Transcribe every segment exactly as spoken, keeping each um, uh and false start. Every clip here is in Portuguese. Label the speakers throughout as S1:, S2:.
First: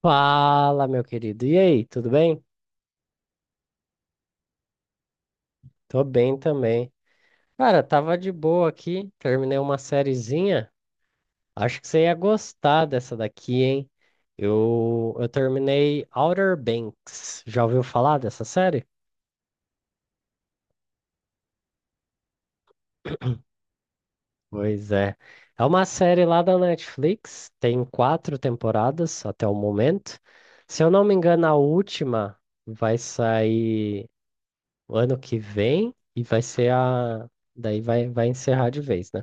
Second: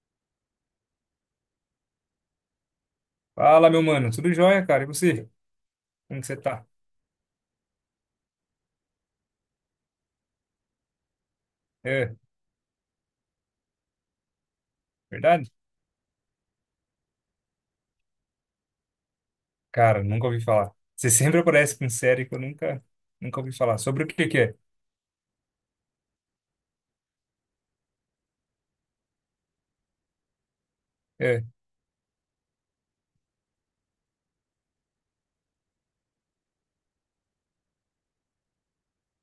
S1: Fala, meu querido. E aí, tudo bem?
S2: Fala, meu mano. Tudo jóia, cara? E você?
S1: Tô
S2: Como que
S1: bem
S2: você tá?
S1: também. Cara, tava de boa aqui, terminei uma sériezinha. Acho que você ia
S2: É,
S1: gostar dessa daqui, hein? Eu, eu
S2: verdade?
S1: terminei Outer Banks. Já ouviu falar dessa série?
S2: Cara, nunca ouvi falar. Você sempre aparece com série que eu nunca, nunca ouvi falar. Sobre o que que é?
S1: Pois é. É uma série lá da Netflix, tem quatro temporadas até o momento. Se eu não me
S2: É,
S1: engano, a última vai sair o ano que vem e vai ser a. Daí vai, vai encerrar de vez, né?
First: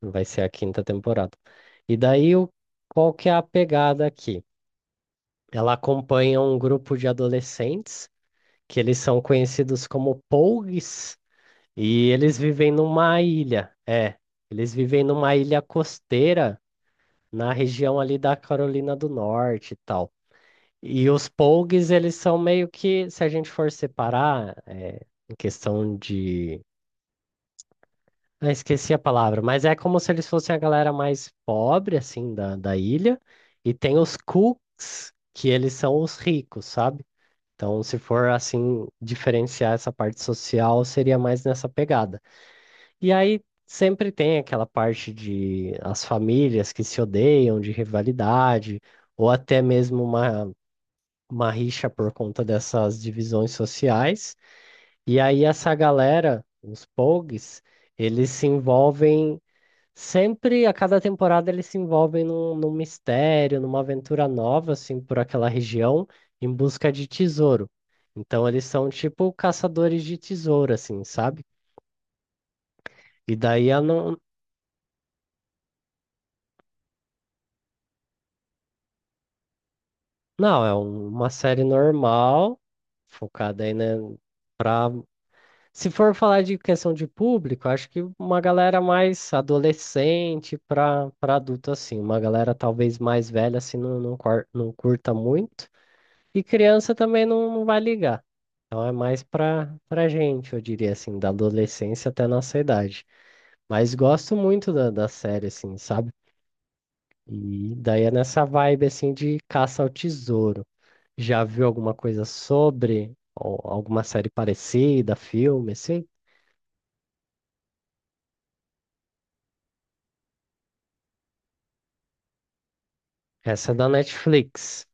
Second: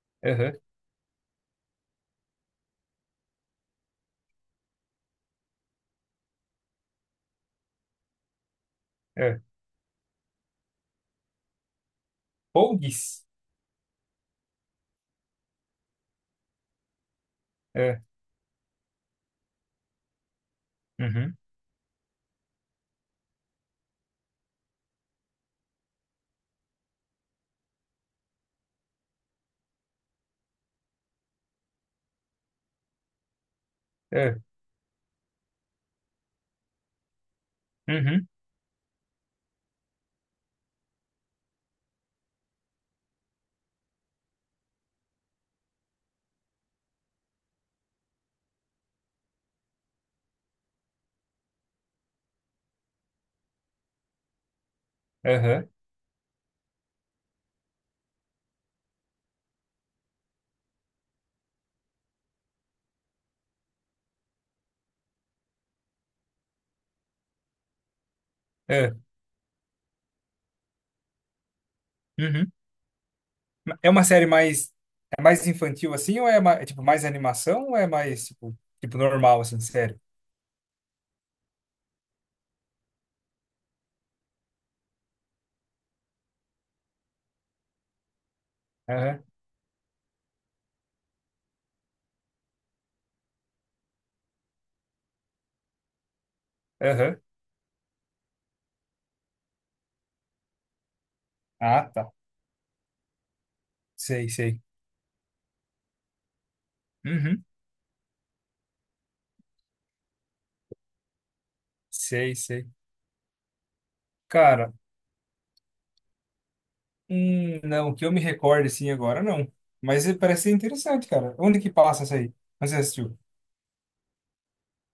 S1: Vai ser a
S2: aham,
S1: quinta temporada. E daí, o, qual que é a pegada aqui? Ela acompanha um grupo de adolescentes que eles são
S2: é.
S1: conhecidos como Pougs e eles vivem numa
S2: Pogues?
S1: ilha. É, eles vivem numa ilha costeira na região
S2: É,
S1: ali da Carolina do Norte e tal. E os
S2: uhum,
S1: Pougs, eles são meio que, se a gente for separar, é, em questão de. Eu esqueci a palavra, mas é como se eles fossem a galera mais pobre, assim, da, da ilha, e tem os
S2: é,
S1: cooks, que eles são os ricos, sabe? Então, se
S2: uhum,
S1: for assim, diferenciar essa parte social, seria mais nessa pegada. E aí sempre tem aquela parte de as famílias que se odeiam, de rivalidade, ou até mesmo uma, uma rixa por conta dessas divisões sociais. E aí
S2: aham,
S1: essa galera, os pogues, eles se envolvem Sempre, a cada temporada, eles se envolvem num, num mistério, numa aventura nova, assim, por aquela região, em busca de tesouro. Então, eles são
S2: é,
S1: tipo caçadores de tesouro, assim, sabe?
S2: uhum.
S1: E daí, a
S2: É
S1: não,
S2: uma série mais, é mais infantil assim ou é, ma- é tipo mais animação ou é mais tipo, tipo normal assim, sério?
S1: não, é um- uma série normal, focada aí, né, pra... se for falar de questão de público, acho que uma galera
S2: Aham,
S1: mais adolescente para para adulto, assim. Uma galera talvez mais velha, assim, não, não, cor- não curta muito. E criança
S2: aham.
S1: também não, não vai ligar. Então é mais pra, pra gente, eu diria assim, da
S2: Ah,
S1: adolescência
S2: tá.
S1: até a nossa idade. Mas
S2: Sei,
S1: gosto
S2: sei.
S1: muito da, da série, assim, sabe?
S2: Uhum,
S1: E daí é nessa vibe, assim, de caça ao tesouro. Já viu alguma coisa
S2: sei, sei.
S1: sobre, ou alguma série
S2: Cara,
S1: parecida, filme, assim?
S2: Hum, não, que eu me recorde assim agora, não. Mas eh, parece ser interessante, cara. Onde que passa essa aí? Onde você assistiu?
S1: Essa é da Netflix.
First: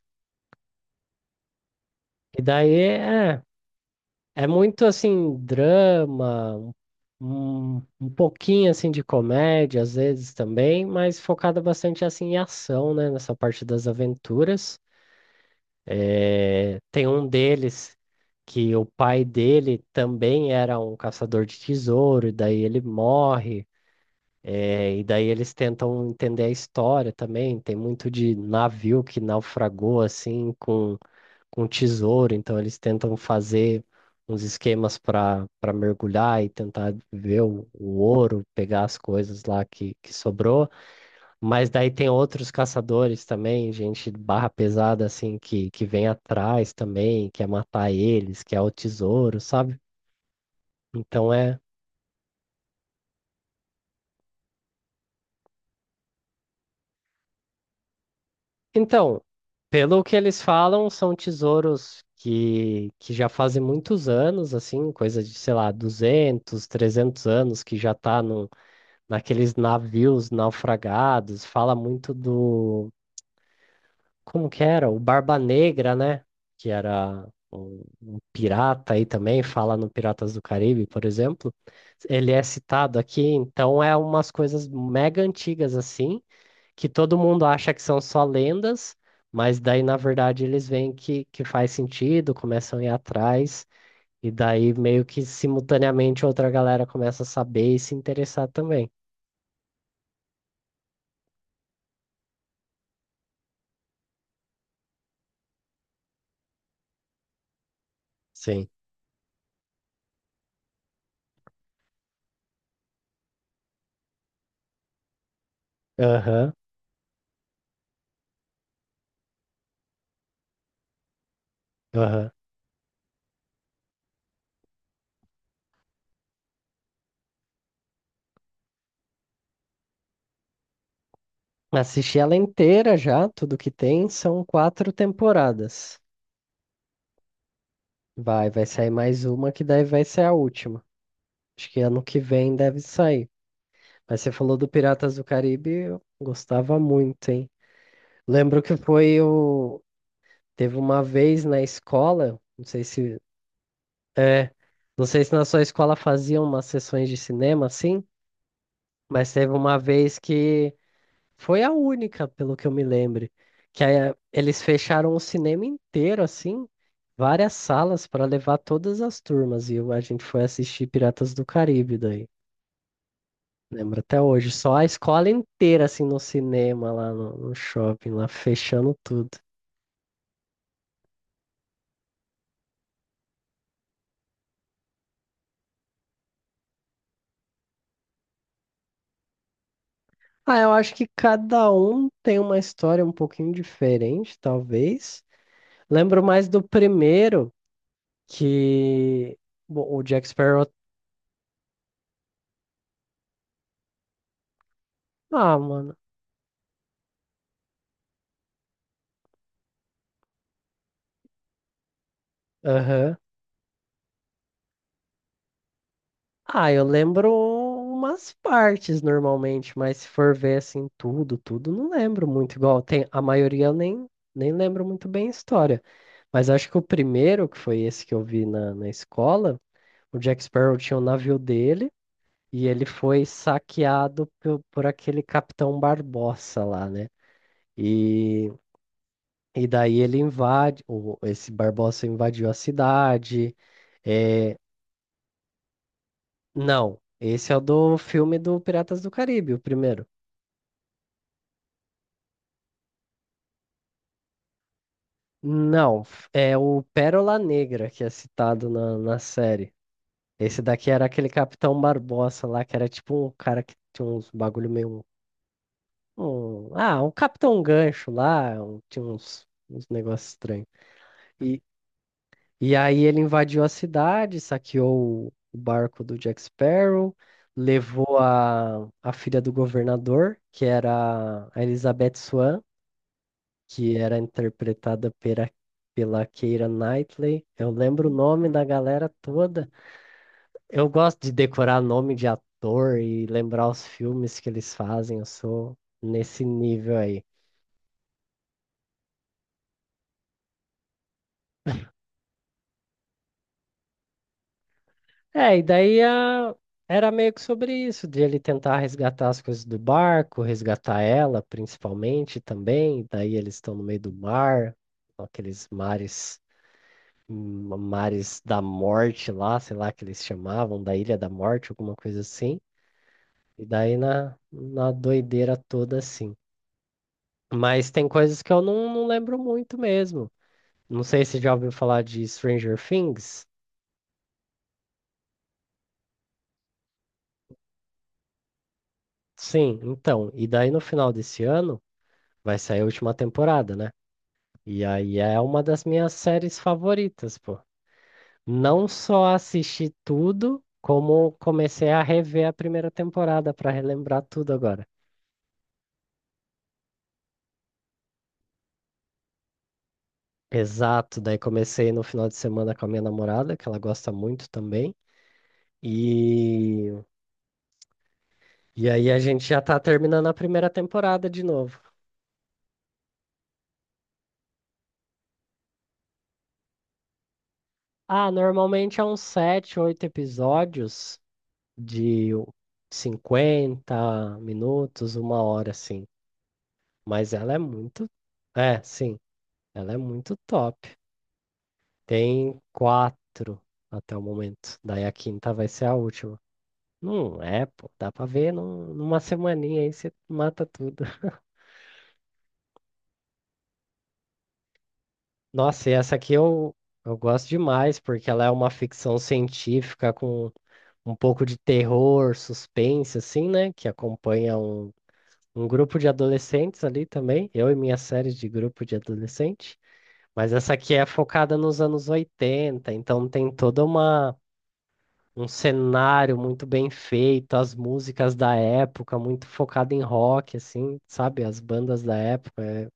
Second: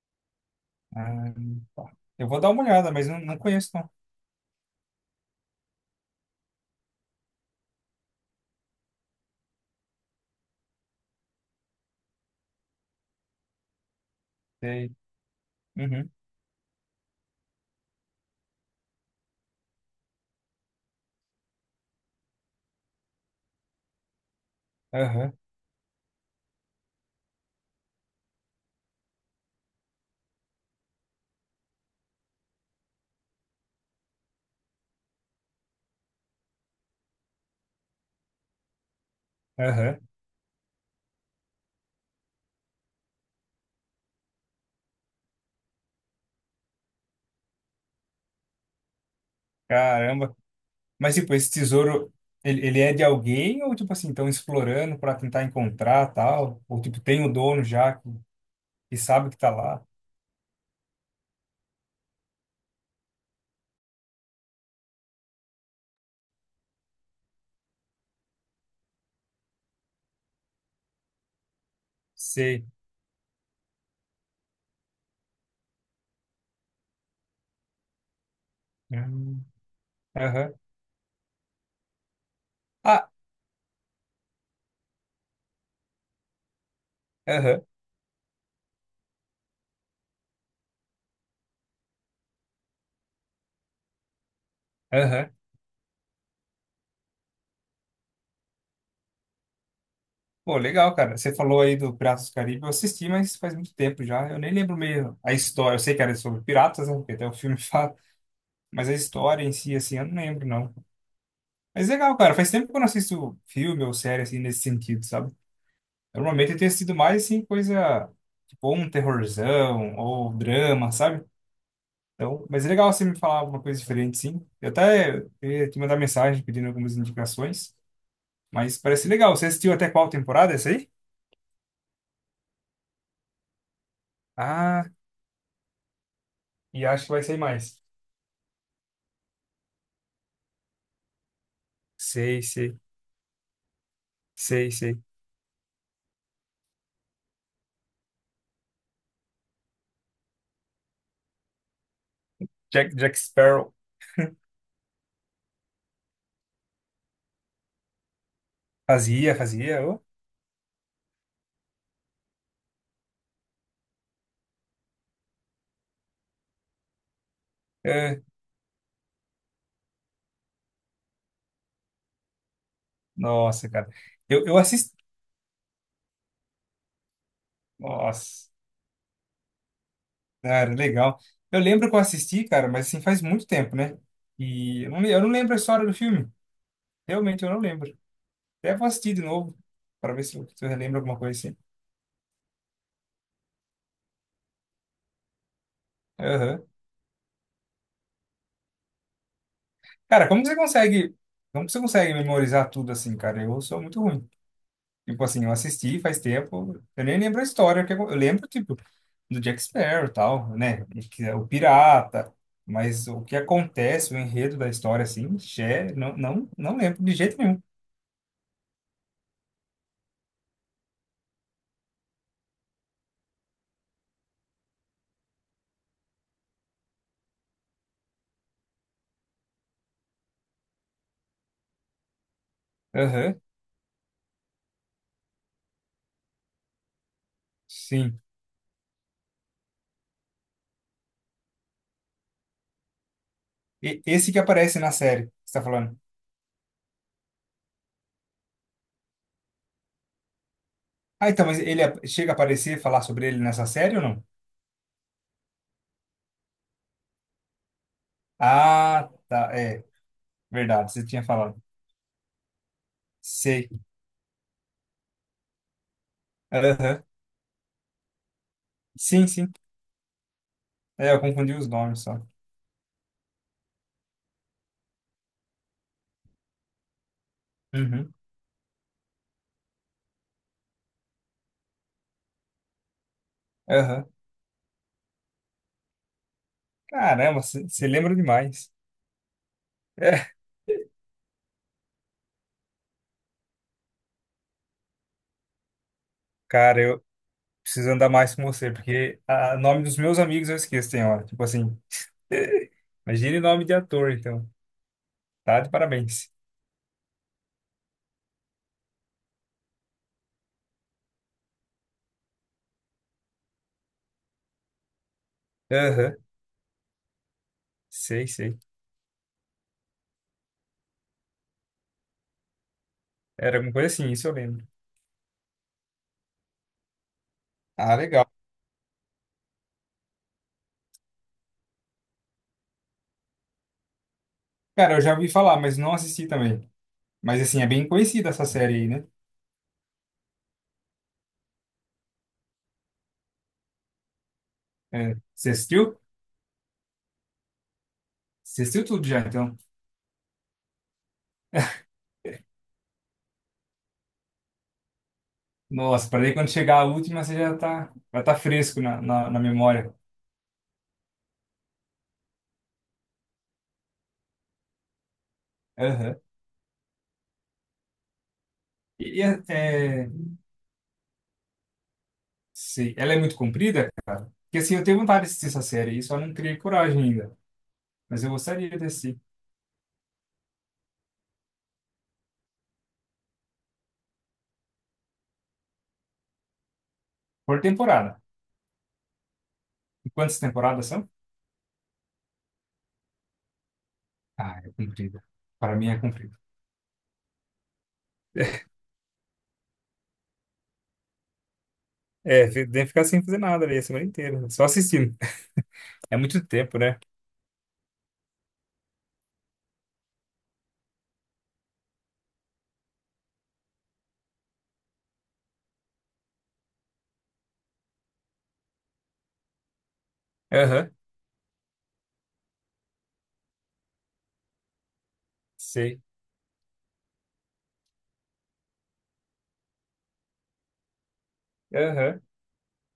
S2: Ah, tá. Eu
S1: E
S2: vou dar uma
S1: daí
S2: olhada, mas não, não
S1: é
S2: conheço, não.
S1: É muito assim, drama, um, um pouquinho assim de comédia às vezes também, mas focada bastante assim em ação, né? Nessa parte das aventuras.
S2: Sei. Uhum,
S1: Eh, tem um deles que o pai dele também era um caçador de tesouro, e daí ele morre. Eh, e daí
S2: aham,
S1: eles tentam entender a história também. Tem muito de navio que naufragou assim com com tesouro, então eles tentam fazer uns esquemas para para mergulhar e tentar ver o, o ouro, pegar as coisas lá que,
S2: aham.
S1: que sobrou. Mas daí tem outros caçadores também, gente barra pesada assim que, que vem atrás também, quer matar eles, quer o tesouro, sabe?
S2: Caramba. Mas,
S1: Então
S2: tipo, esse
S1: é.
S2: tesouro, ele, ele é de alguém ou, tipo assim, estão explorando para tentar encontrar tal? Ou, tipo, tem o dono já que, que
S1: Então,
S2: sabe que tá lá?
S1: pelo que eles falam, são tesouros que, que já fazem muitos anos, assim, coisa de, sei lá, duzentos, trezentos anos que já tá num naqueles navios naufragados, fala muito
S2: Sei.
S1: do, como que era? O Barba Negra, né? Que era um, um pirata aí também,
S2: Hum,
S1: fala no Piratas do
S2: Aham.
S1: Caribe, por exemplo. Ele é citado
S2: Ah,
S1: aqui, então é umas coisas mega antigas assim, que todo mundo
S2: aham,
S1: acha que são só lendas, mas daí na verdade eles veem que, que faz sentido, começam a ir atrás. E daí, meio que
S2: aham.
S1: simultaneamente, outra galera começa a saber e se interessar também.
S2: Pô, legal, cara. Você falou aí do Piratas do Caribe. Eu assisti, mas faz muito tempo já. Eu nem lembro meio a história. Eu sei que era sobre piratas, né? Porque até o filme fala.
S1: Sim.
S2: Mas a história em si, assim, eu não lembro, não. Mas legal, cara. Faz tempo que eu não assisto filme ou série, assim, nesse sentido, sabe? Normalmente
S1: Aham.
S2: eu tenho assistido mais, assim, coisa... Tipo, ou um terrorzão ou drama, sabe?
S1: Aham.
S2: Então, mas é legal você me falar alguma coisa diferente, sim. Eu até ia te mandar mensagem pedindo algumas indicações. Mas parece legal. Você assistiu até qual temporada essa aí?
S1: Assisti ela inteira já, tudo que tem, são
S2: Ah,
S1: quatro temporadas.
S2: e acho que vai sair mais.
S1: Vai, vai sair mais uma que daí vai ser a última. Acho que ano que
S2: Sei,
S1: vem
S2: sei,
S1: deve sair. Mas você falou do
S2: sei, sei.
S1: Piratas do Caribe, eu gostava muito, hein? Lembro que foi o. Teve uma vez na escola, não sei
S2: Jack, Jack
S1: se.
S2: Sparrow
S1: É, não sei se na sua escola faziam umas sessões de cinema assim, mas
S2: fazia,
S1: teve uma
S2: fazia. ô.
S1: vez que. Foi a única, pelo que eu me lembre, que aí, eh, eles fecharam o cinema inteiro, assim, várias salas
S2: É,
S1: para levar todas as turmas, e eu- a gente foi assistir Piratas do Caribe daí.
S2: nossa, cara.
S1: Lembro até
S2: Eu,
S1: hoje,
S2: eu
S1: só a
S2: assisti.
S1: escola inteira, assim, no cinema, lá no, no shopping, lá
S2: Nossa,
S1: fechando tudo.
S2: cara, legal. Eu lembro que eu assisti, cara, mas assim, faz muito tempo, né? E eu não, le- eu não lembro a história do filme. Realmente, eu não lembro. Até vou assistir de novo, para ver se eu,
S1: Ah,
S2: se eu
S1: eu acho
S2: relembro
S1: que
S2: alguma coisa assim.
S1: cada um tem uma história um pouquinho diferente, talvez. Lembro mais do
S2: Aham.
S1: primeiro, que bom, o Jack
S2: Cara, como que você
S1: Sparrow.
S2: consegue. Como que você consegue memorizar tudo assim, cara? Eu sou muito ruim. Tipo assim, eu
S1: Ah, mano.
S2: assisti faz tempo, eu nem lembro a história, que eu eu lembro, tipo, do Jack Sparrow e tal, né? E que é O pirata, mas
S1: Aham.
S2: o que acontece, o enredo da história, assim, xé, não, não,
S1: Ah,
S2: não
S1: eu
S2: lembro de
S1: lembro
S2: jeito nenhum.
S1: umas partes normalmente, mas se for ver assim tudo, tudo, não lembro muito igual. Tem, a maioria eu nem, nem lembro muito bem a história. Mas acho que o primeiro, que foi esse que eu vi na, na escola, o Jack Sparrow tinha o navio dele e ele foi
S2: Aham,
S1: saqueado por, por aquele Capitão Barbossa lá, né?
S2: sim.
S1: E, e daí ele invade, o, esse Barbossa invadiu a cidade.
S2: E esse que
S1: É,
S2: aparece na série, que você tá falando.
S1: não, esse é o do filme do Piratas do Caribe, o primeiro.
S2: Ah, então, mas ele ap- chega a aparecer, e falar sobre ele nessa série ou não?
S1: Não, f- é o Pérola Negra que é citado na,
S2: Ah,
S1: na
S2: tá,
S1: série.
S2: é,
S1: Esse daqui
S2: verdade,
S1: era
S2: você tinha
S1: aquele
S2: falado.
S1: Capitão Barbosa lá, que era tipo um cara
S2: Sei.
S1: que tinha uns bagulho meio. Um, um, ah,
S2: Aham,
S1: um Capitão Gancho lá, um- tinha
S2: sim,
S1: uns,
S2: sim.
S1: uns negócios estranhos.
S2: É, eu confundi
S1: E,
S2: os nomes só.
S1: e aí ele invadiu a cidade, saqueou o o barco do Jack Sparrow,
S2: Uhum,
S1: levou a, a filha do governador, que era a Elizabeth Swan, que
S2: aham.
S1: era interpretada pela, pela Keira
S2: Caramba,
S1: Knightley.
S2: você
S1: Eu
S2: você
S1: lembro o
S2: lembra
S1: nome da
S2: demais.
S1: galera toda.
S2: É,
S1: Eu gosto de decorar nome de ator e lembrar os filmes que eles fazem. Eu sou nesse
S2: cara,
S1: nível
S2: eu
S1: aí.
S2: preciso andar mais com você, porque o nome dos meus amigos eu esqueço, tem hora. Tipo assim, imagine nome de ator, então.
S1: É,
S2: Tá
S1: e
S2: de
S1: daí
S2: parabéns.
S1: a... era meio que sobre isso, de ele tentar resgatar as coisas do barco, resgatar ela principalmente também. Daí eles estão no meio do mar, aqueles
S2: Aham,
S1: mares.
S2: sei,
S1: Mares
S2: sei.
S1: da Morte lá, sei lá que eles chamavam, da Ilha da Morte, alguma coisa assim.
S2: Era
S1: E
S2: alguma coisa
S1: daí
S2: assim, isso eu
S1: na,
S2: lembro.
S1: na doideira toda, assim. Mas
S2: Ah,
S1: tem
S2: legal.
S1: coisas que eu não, não lembro muito mesmo. Não sei se já ouviu falar de Stranger Things.
S2: Cara, eu já ouvi falar, mas não assisti também. Mas assim, é bem conhecida essa série aí, né?
S1: Sim, então. E daí no final desse ano vai sair a última temporada, né? E
S2: É,
S1: aí é
S2: você
S1: uma das
S2: assistiu?
S1: minhas séries favoritas, pô.
S2: Você assistiu
S1: Não
S2: tudo já,
S1: só
S2: então.
S1: assisti tudo, como comecei a rever a primeira temporada pra relembrar tudo agora.
S2: Nossa, para daí quando chegar a última, você já tá, já tá fresco na, na, na memória.
S1: Exato, daí comecei no final de semana com a minha namorada, que ela gosta muito também.
S2: Aham.
S1: E E
S2: E,
S1: aí a
S2: e é,
S1: gente já tá
S2: é,
S1: terminando a primeira temporada de novo.
S2: sei. Ela é muito comprida? Porque assim, eu tenho vontade de assistir essa série e só não criei coragem ainda. Mas eu
S1: Ah,
S2: gostaria de
S1: normalmente é
S2: assistir.
S1: uns sete, oito episódios de cinquenta minutos, uma hora, assim. Mas ela é
S2: Por
S1: muito.
S2: temporada.
S1: É, sim, ela é
S2: E
S1: muito
S2: quantas temporadas
S1: top.
S2: são?
S1: Tem quatro até o
S2: Ah, é
S1: momento. Daí a
S2: comprida.
S1: quinta vai
S2: Para
S1: ser
S2: mim
S1: a
S2: é comprida.
S1: última. Não é, pô. Dá pra ver num- numa semaninha aí você mata tudo.
S2: É, fi- tem que ficar sem fazer nada ali a semana inteira, só assistindo.
S1: Nossa, e essa
S2: É
S1: aqui
S2: muito
S1: eu,
S2: tempo, né?
S1: eu gosto demais, porque ela é uma ficção científica com um pouco de terror, suspense, assim, né? Que acompanha um, um grupo de adolescentes ali também, eu e minha série de grupo de adolescente. Mas essa
S2: Aham,
S1: aqui é focada nos anos oitenta, então tem toda uma. Um
S2: sei.
S1: cenário muito bem feito, as músicas da época, muito focada em rock, assim, sabe? As bandas da
S2: Aham.
S1: época. É.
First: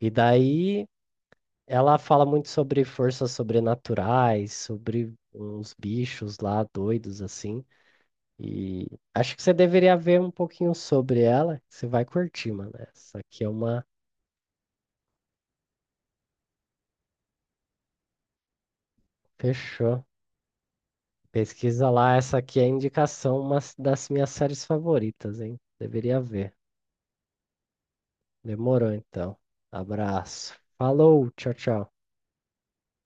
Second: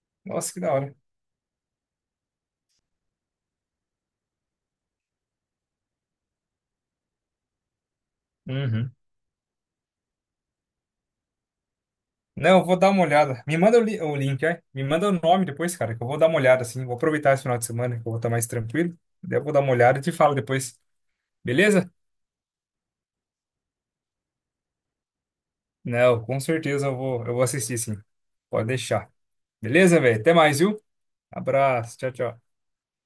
S1: E
S2: Nossa, que da
S1: daí
S2: hora.
S1: ela fala muito sobre forças sobrenaturais, sobre uns bichos lá doidos, assim. E
S2: Uhum.
S1: acho que você deveria ver um pouquinho sobre ela, que você vai curtir,
S2: Não, eu
S1: mano.
S2: vou dar uma
S1: Essa
S2: olhada.
S1: aqui é
S2: Me manda o,
S1: uma.
S2: li- o link, é? Me manda o nome depois, cara, que eu vou dar uma olhada, assim. Vou aproveitar esse final de semana, que eu vou estar mais tranquilo. Daí eu vou dar uma olhada e
S1: Fechou.
S2: te falo depois.
S1: Pesquisa
S2: Beleza?
S1: lá, essa aqui é a indicação, uma s- das minhas séries favoritas, hein? Deveria
S2: Não, com
S1: ver.
S2: certeza eu vou, eu vou assistir sim. Pode
S1: Demorou
S2: deixar.
S1: então.
S2: Beleza, velho? Até
S1: Abraço.
S2: mais, viu?
S1: Falou, tchau, tchau.
S2: Abraço. Tchau, tchau.